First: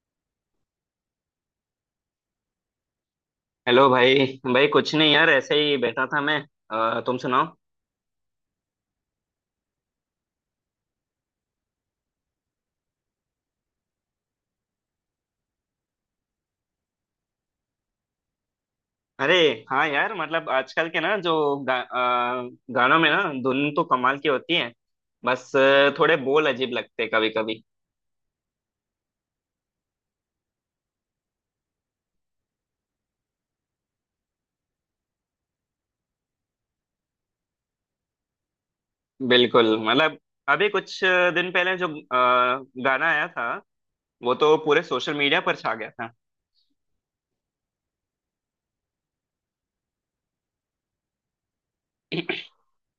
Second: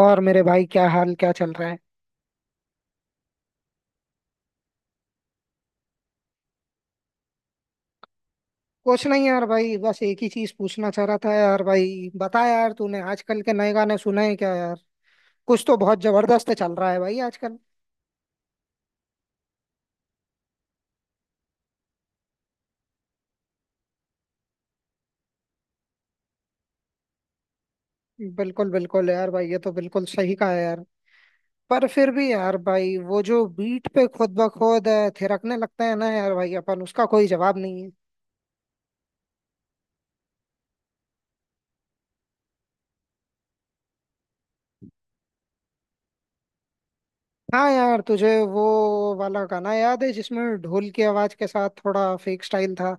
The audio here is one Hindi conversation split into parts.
और मेरे भाई, क्या हाल, क्या चल रहा है? हेलो भाई। भाई कुछ नहीं यार, ऐसे ही बैठा था मैं। तुम सुनाओ। कुछ नहीं यार भाई, बस एक ही चीज पूछना चाह रहा था यार। भाई बता यार, तूने आजकल के नए गाने सुने हैं क्या यार? कुछ तो बहुत जबरदस्त चल रहा है भाई आजकल। अरे हाँ यार, मतलब आजकल के ना जो गा, अ, गानों में ना धुन तो कमाल की होती है। बस थोड़े बोल अजीब लगते कभी कभी। बिल्कुल बिल्कुल यार भाई, ये तो बिल्कुल सही कहा है यार। पर फिर भी यार भाई, वो जो बीट पे खुद ब खुद थिरकने लगता है ना यार भाई, अपन उसका कोई जवाब नहीं है। बिल्कुल मतलब अभी कुछ दिन पहले जो गाना आया था वो तो पूरे सोशल मीडिया पर छा गया था। हाँ यार, तुझे वो वाला गाना याद है जिसमें ढोल की आवाज के साथ थोड़ा फेक स्टाइल था?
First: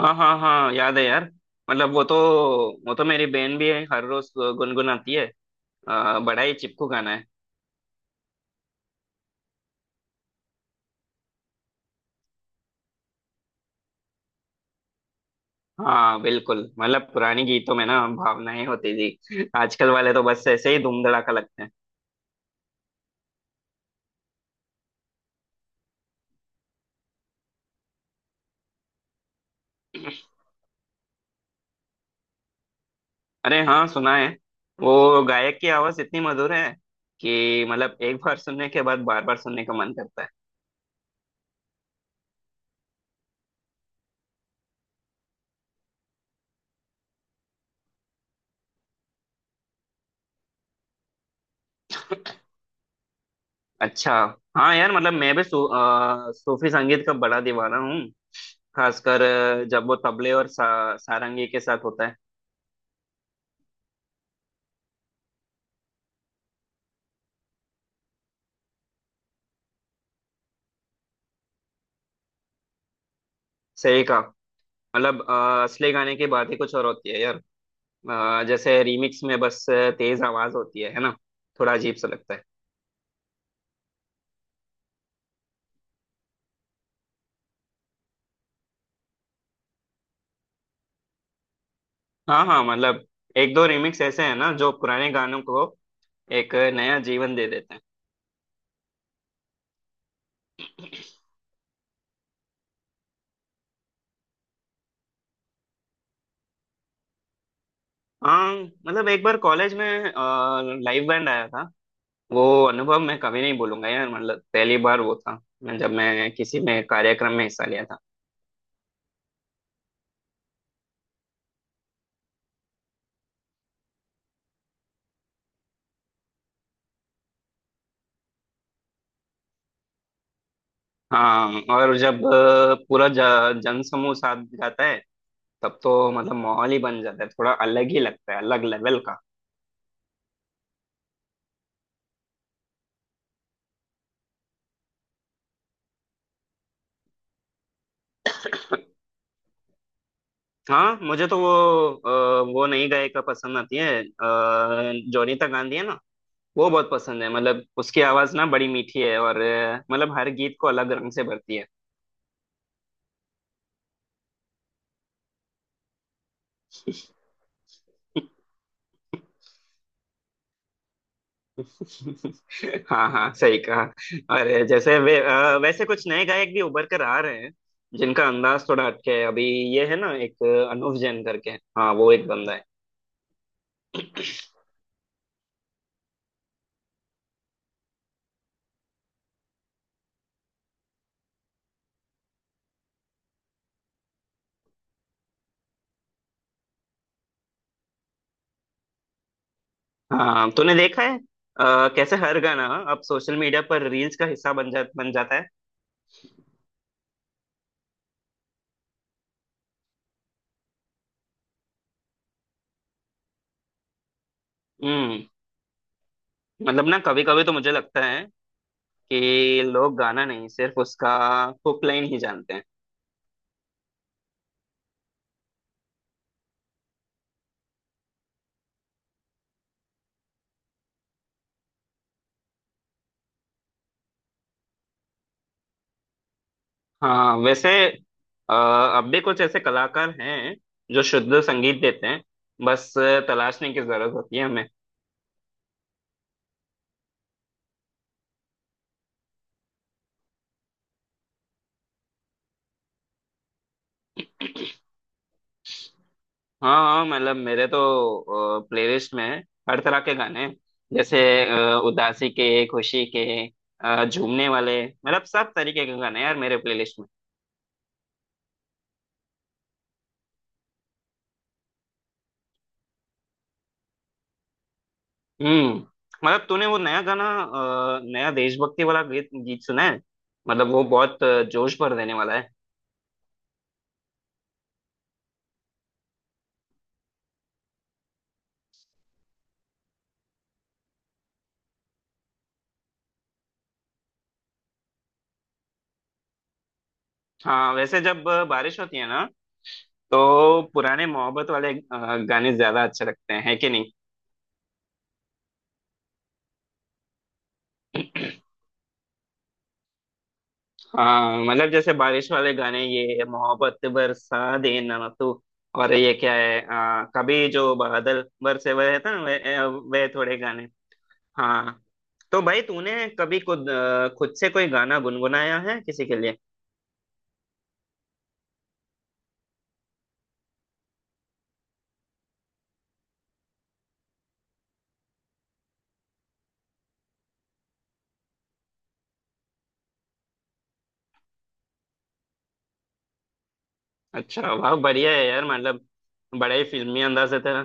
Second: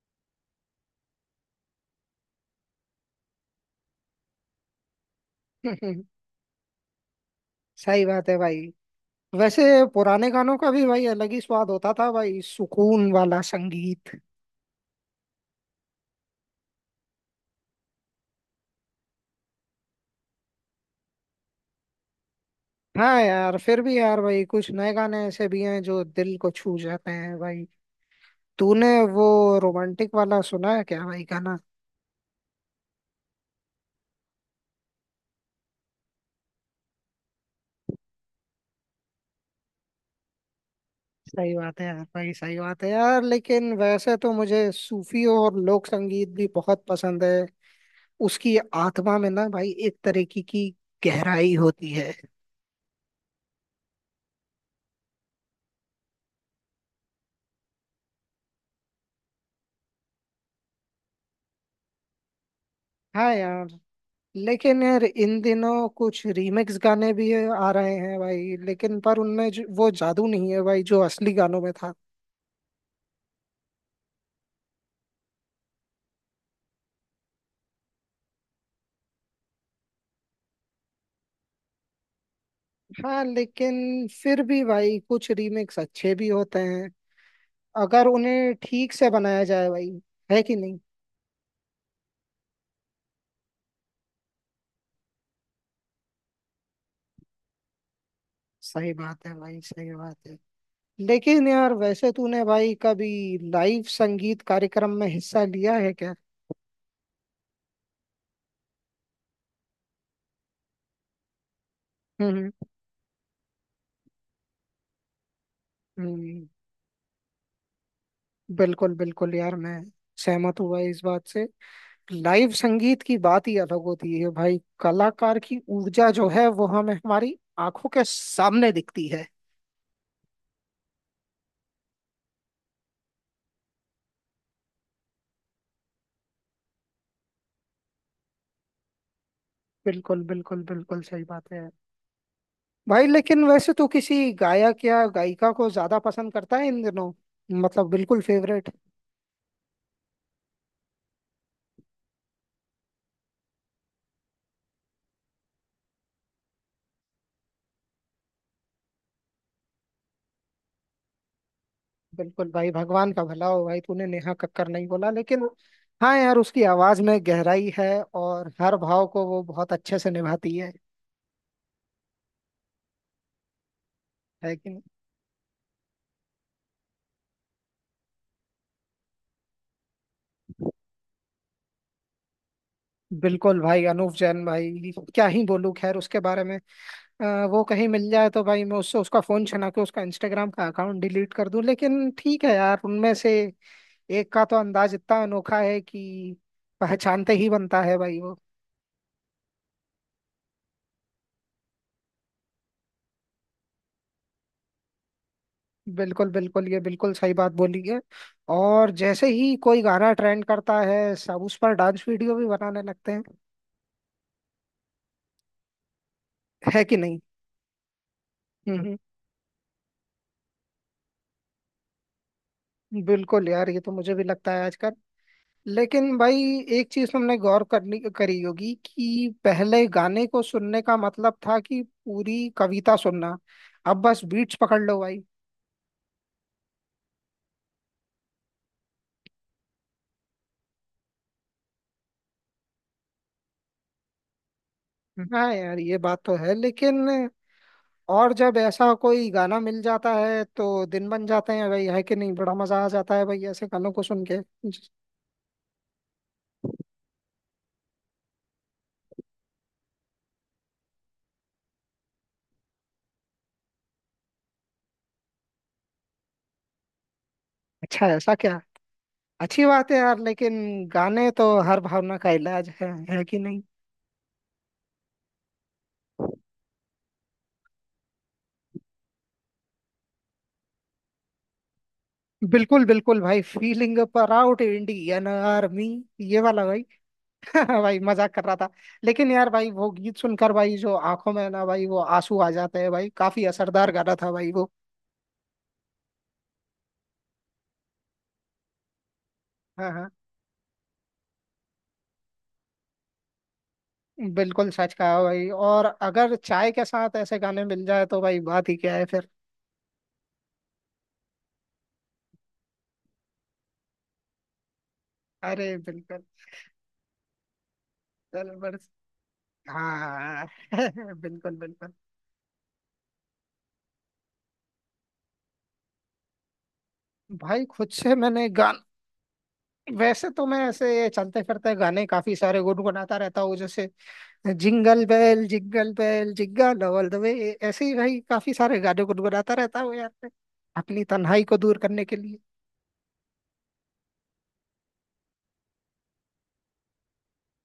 हाँ हाँ हाँ याद है यार। मतलब वो तो मेरी बहन भी हर रोज गुनगुनाती है। बड़ा ही चिपकू गाना है। सही बात है भाई। वैसे पुराने गानों का भी भाई अलग ही स्वाद होता था भाई, सुकून वाला संगीत। हाँ बिल्कुल, मतलब पुरानी गीतों में ना भावनाएं होती थी, आजकल वाले तो बस ऐसे ही धूम धड़ाका लगते हैं। हाँ यार, फिर भी यार भाई कुछ नए गाने ऐसे भी हैं जो दिल को छू जाते हैं भाई। तूने वो रोमांटिक वाला सुना है क्या भाई गाना? अरे हाँ सुना है। वो गायक की आवाज इतनी मधुर है कि मतलब एक बार सुनने के बाद बार बार सुनने का मन करता है। सही बात है यार भाई, सही बात है यार, लेकिन वैसे तो मुझे सूफी और लोक संगीत भी बहुत पसंद है। उसकी आत्मा में ना भाई एक तरीके की गहराई होती है। अच्छा हाँ यार, मतलब मैं भी सूफी संगीत का बड़ा दीवाना हूँ। खासकर जब वो तबले और सारंगी के साथ होता है। हाँ यार। लेकिन यार इन दिनों कुछ रीमिक्स गाने भी आ रहे हैं भाई, लेकिन पर उनमें वो जादू नहीं है भाई जो असली गानों में था। सही कहा, मतलब असली गाने की बात ही कुछ और होती है यार। जैसे रीमिक्स में बस तेज आवाज होती है ना। थोड़ा अजीब सा लगता है। हाँ, लेकिन फिर भी भाई कुछ रीमिक्स अच्छे भी होते हैं अगर उन्हें ठीक से बनाया जाए भाई, है कि नहीं। हाँ हाँ मतलब एक दो रिमिक्स ऐसे हैं ना जो पुराने गानों को एक नया जीवन दे देते हैं। सही बात है भाई, सही बात है, लेकिन यार वैसे तूने भाई कभी लाइव संगीत कार्यक्रम में हिस्सा लिया है क्या? हाँ मतलब एक बार कॉलेज में लाइव बैंड आया था। वो हम्म। अनुभव मैं कभी नहीं भूलूंगा यार, मतलब पहली बार वो था जब मैं हम्म, किसी में कार्यक्रम में हिस्सा लिया था। बिल्कुल बिल्कुल यार, मैं सहमत हुआ इस बात से। लाइव संगीत की बात ही अलग होती है भाई, कलाकार की ऊर्जा जो है वो हमें हमारी आंखों के सामने दिखती है। हाँ और जब पूरा जनसमूह साथ जाता है तब तो मतलब माहौल ही बन जाता है, थोड़ा अलग ही लगता है, अलग लेवल का। बिल्कुल बिल्कुल बिल्कुल सही बात है। भाई लेकिन वैसे तो किसी गायक या गायिका को ज्यादा पसंद करता है इन दिनों? मतलब बिल्कुल फेवरेट। हाँ मुझे तो वो वो नई गायिका पसंद आती है जोनीता गांधी है ना, वो बहुत पसंद है। मतलब उसकी आवाज ना बड़ी मीठी है और मतलब हर गीत को अलग रंग से भरती है। बिल्कुल भाई, भगवान का भला हो भाई, तूने नेहा कक्कर नहीं बोला लेकिन। हाँ यार, उसकी आवाज में गहराई है और हर भाव को वो बहुत अच्छे से निभाती है हाँ हाँ सही कहा। है और कि नहीं? जैसे वे वैसे कुछ नए गायक भी उभर कर आ रहे हैं जिनका अंदाज थोड़ा हटके है अभी। ये है ना एक अनूप जैन करके, हाँ वो एक बंदा है। बिल्कुल भाई, अनूप जैन भाई क्या ही बोलूं खैर उसके बारे में। अ, वो कहीं मिल जाए तो भाई मैं उससे उसका फोन छना के उसका इंस्टाग्राम का अकाउंट डिलीट कर दूं, लेकिन ठीक है यार, उनमें से एक का तो अंदाज इतना अनोखा है कि पहचानते ही बनता है भाई वो। हाँ तूने देखा है कैसे हर गाना अब सोशल मीडिया पर रील्स का हिस्सा बन जाता है। बिल्कुल बिल्कुल, ये बिल्कुल सही बात बोली है। और जैसे ही कोई गाना ट्रेंड करता है सब उस पर डांस वीडियो भी बनाने लगते हैं, हम्म। है मतलब कि ना नहीं। कभी कभी तो मुझे लगता है हम्म। कि लोग गाना नहीं, सिर्फ उसका हुक लाइन ही जानते हैं। बिल्कुल यार, ये तो मुझे भी लगता है आजकल। लेकिन भाई एक चीज तुमने गौर करनी करी होगी कि पहले गाने को सुनने का मतलब था कि पूरी कविता सुनना। अब बस बीट्स पकड़ लो भाई। हाँ वैसे अ, अब भी कुछ ऐसे कलाकार हैं जो शुद्ध संगीत देते हैं। बस तलाशने की जरूरत होती है हमें। हाँ यार, ये बात तो है, लेकिन और जब ऐसा कोई गाना मिल जाता है तो दिन बन जाते हैं भाई, है कि नहीं, बड़ा मजा आ जाता है भाई ऐसे गानों को सुन के। हाँ हाँ मतलब मेरे तो प्लेलिस्ट में हर तरह के गाने हैं। जैसे उदासी के, खुशी के, झूमने वाले, मतलब सब तरीके के गाने हैं यार मेरे प्लेलिस्ट में। अच्छा ऐसा क्या? अच्छी बात है यार, लेकिन गाने तो हर भावना का इलाज है कि नहीं। हम्म। मतलब तूने वो नया गाना, नया देशभक्ति वाला गीत गीत सुना है, मतलब वो बहुत जोश भर देने वाला है। बिल्कुल बिल्कुल भाई, feeling uh proud Indian army, ये वाला। भाई, मजाक कर रहा था। लेकिन यार भाई वो गीत सुनकर भाई जो आंखों में ना भाई वो आंसू आ जाते हैं भाई, काफी असरदार गाना था भाई वो। हाँ वैसे जब बारिश होती है ना हाँ हाँ, तो पुराने मोहब्बत वाले गाने ज्यादा अच्छे लगते हैं, है कि नहीं। बिल्कुल सच कहा भाई, और अगर चाय के साथ ऐसे गाने मिल जाए तो भाई बात ही क्या है फिर। हाँ मतलब जैसे बारिश वाले गाने, ये मोहब्बत बरसा देना तू, अरे और ये बिल्कुल। क्या है, कभी जो बादल चल बरसे बस। हुए थे ना वे थोड़े हाँ। गाने। बिल्कुल हाँ बिल्कुल। तो भाई तूने कभी खुद खुद से कोई गाना गुनगुनाया है किसी के लिए। भाई खुद से मैंने गान। वैसे तो मैं ऐसे चलते फिरते गाने काफी सारे गुनगुनाता रहता हूँ जैसे jingle bell jingle bell jingle all the way. ऐसे ही भाई काफी सारे गाने गुनगुनाता रहता हूँ यार मैं, अपनी तन्हाई को दूर करने के लिए। अच्छा वाह बढ़िया है यार, मतलब बड़ा ही फिल्मी अंदाज है तेरा।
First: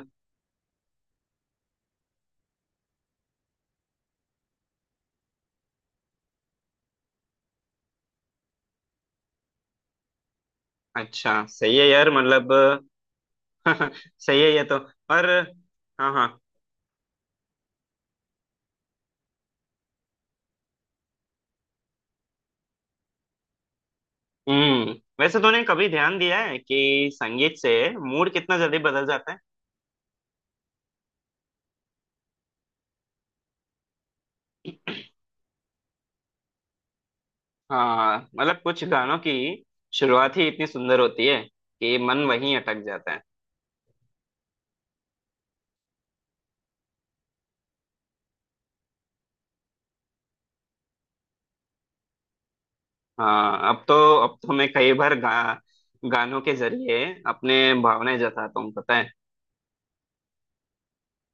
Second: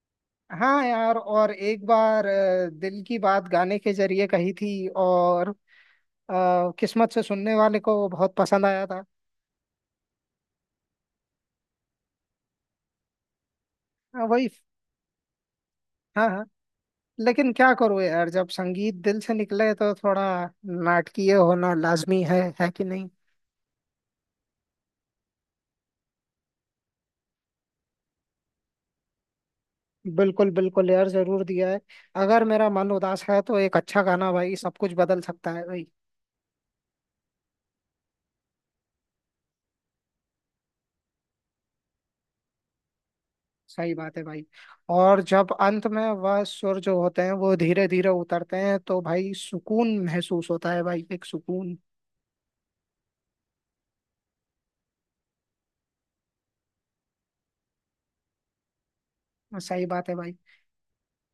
हाँ यार, और एक बार दिल की बात गाने के जरिए कही थी, और किस्मत से सुनने वाले को बहुत पसंद आया था। अच्छा सही है यार, मतलब हाँ, सही वही। है ये तो। और हाँ हाँ हाँ। हाँ। लेकिन क्या करूँ यार, जब संगीत दिल से निकले तो थोड़ा नाटकीय होना लाजमी है कि नहीं। हम्म, वैसे तूने कभी ध्यान दिया है कि संगीत से मूड कितना जल्दी बदल जाता है। बिल्कुल बिल्कुल यार, जरूर दिया है। अगर मेरा मन उदास है तो एक अच्छा गाना भाई सब कुछ बदल सकता है भाई। हाँ मतलब कुछ गानों की शुरुआत ही इतनी सुंदर होती है कि मन वहीं अटक जाता है। सही बात है भाई। और जब अंत में वह सुर जो होते हैं वो धीरे धीरे उतरते हैं तो भाई सुकून महसूस होता है भाई, एक सुकून। हाँ अब तो मैं कई बार गानों के जरिए अपने भावनाएं जताता हूँ, पता है। सही बात है भाई,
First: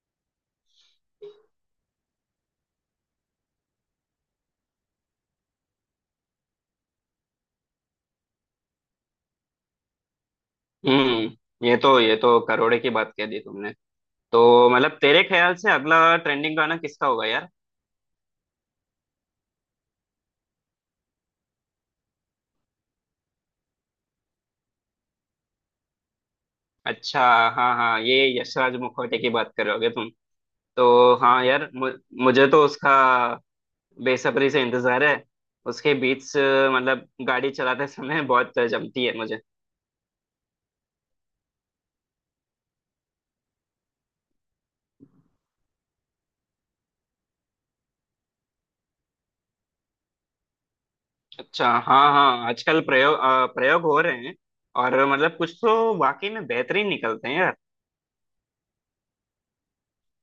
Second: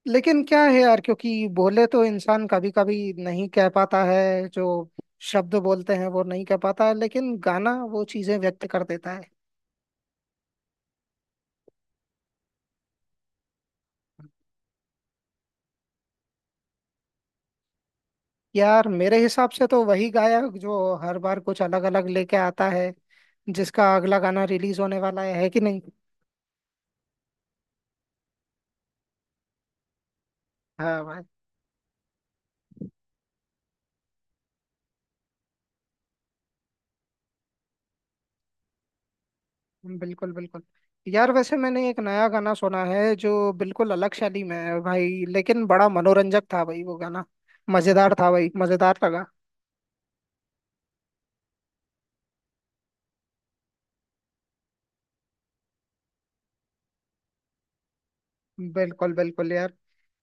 लेकिन क्या है यार, क्योंकि बोले तो इंसान कभी कभी नहीं कह पाता है, जो शब्द बोलते हैं वो नहीं कह पाता है, लेकिन गाना वो चीजें व्यक्त कर देता है। हम्म, ये तो करोड़े की बात कह दी तुमने। तो मतलब तेरे ख्याल से अगला ट्रेंडिंग गाना किसका होगा यार। यार मेरे हिसाब से तो वही गायक जो हर बार कुछ अलग अलग लेके आता है, जिसका अगला गाना रिलीज होने वाला है कि नहीं। अच्छा हाँ हाँ ये यशराज मुखोटे की बात करोगे तुम। हाँ तो भाई। हाँ यार मुझे तो उसका बेसब्री से इंतजार है। उसके बीच मतलब गाड़ी चलाते समय बहुत जमती है मुझे। बिल्कुल बिल्कुल यार, वैसे मैंने एक नया गाना सुना है जो बिल्कुल अलग शैली में है भाई, लेकिन बड़ा मनोरंजक था भाई वो गाना, मजेदार था भाई, मजेदार लगा। अच्छा हाँ हाँ आजकल प्रयोग हो रहे हैं और मतलब कुछ तो वाकई में बेहतरीन निकलते हैं यार। बिल्कुल बिल्कुल यार,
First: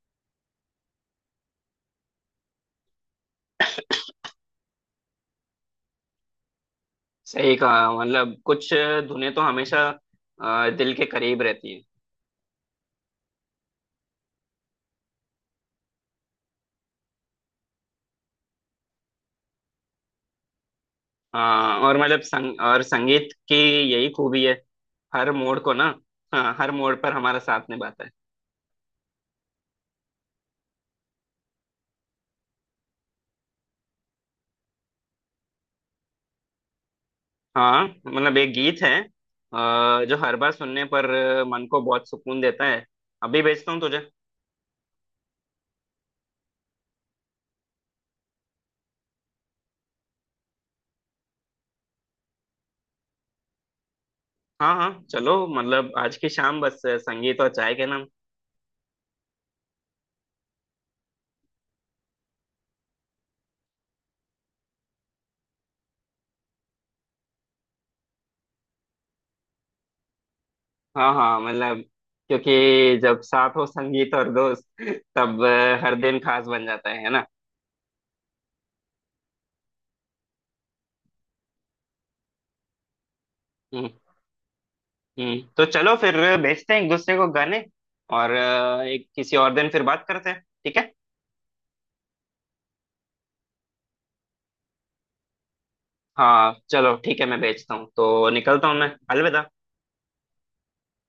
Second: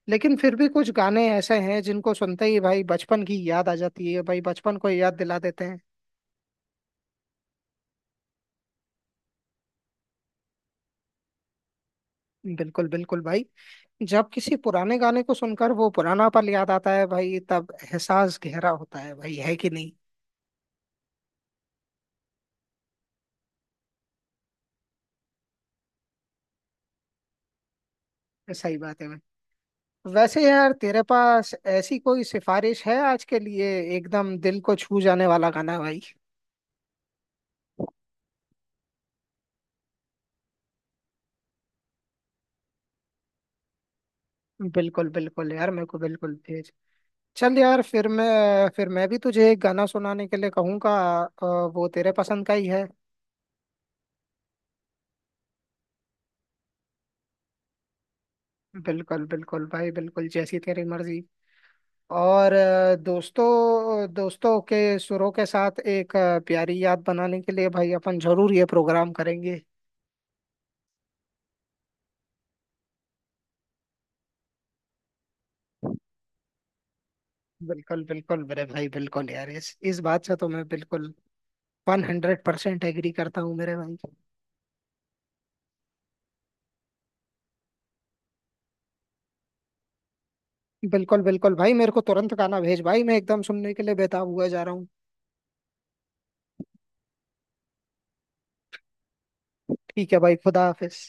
लेकिन फिर भी कुछ गाने ऐसे हैं जिनको सुनते ही भाई बचपन की याद आ जाती है भाई, बचपन को याद दिला देते हैं। सही कहा, मतलब कुछ धुनें तो हमेशा दिल के करीब रहती है। बिल्कुल बिल्कुल भाई, जब किसी पुराने गाने को सुनकर वो पुराना पल याद आता है भाई तब एहसास गहरा होता है भाई, है कि नहीं। हाँ और मतलब संगीत की यही खूबी है, हर मोड़ को ना, हाँ हर मोड़ पर हमारा साथ निभाता है। सही बात है भाई, वैसे यार तेरे पास ऐसी कोई सिफारिश है आज के लिए, एकदम दिल को छू जाने वाला गाना भाई? हाँ मतलब एक गीत है जो हर बार सुनने पर मन को बहुत सुकून देता है। अभी भेजता हूँ तुझे। बिल्कुल बिल्कुल यार, मेरे को बिल्कुल भेज। चल यार, फिर मैं भी तुझे एक गाना सुनाने के लिए कहूंगा, अ, वो तेरे पसंद का ही है। हाँ हाँ चलो, मतलब आज की शाम बस संगीत और चाय के नाम। बिल्कुल बिल्कुल भाई, बिल्कुल जैसी तेरी मर्जी। और दोस्तों दोस्तों के सुरों के साथ एक प्यारी याद बनाने के लिए भाई अपन जरूर ये प्रोग्राम करेंगे। हाँ हाँ मतलब क्योंकि जब साथ हो संगीत और दोस्त तब हर दिन खास बन जाता है ना। बिल्कुल बिल्कुल मेरे भाई, बिल्कुल यार, इस बात से तो मैं बिल्कुल 100% एग्री करता हूँ मेरे हम्म। भाई। तो चलो फिर, भेजते हैं एक दूसरे को गाने और एक किसी और दिन फिर बात करते हैं ठीक है। बिल्कुल बिल्कुल भाई, मेरे को तुरंत गाना भेज भाई, मैं एकदम सुनने के लिए बेताब हुआ जा रहा हूँ। हाँ चलो ठीक है, मैं भेजता हूँ तो निकलता हूँ मैं, अलविदा। ठीक है भाई, खुदा हाफिज।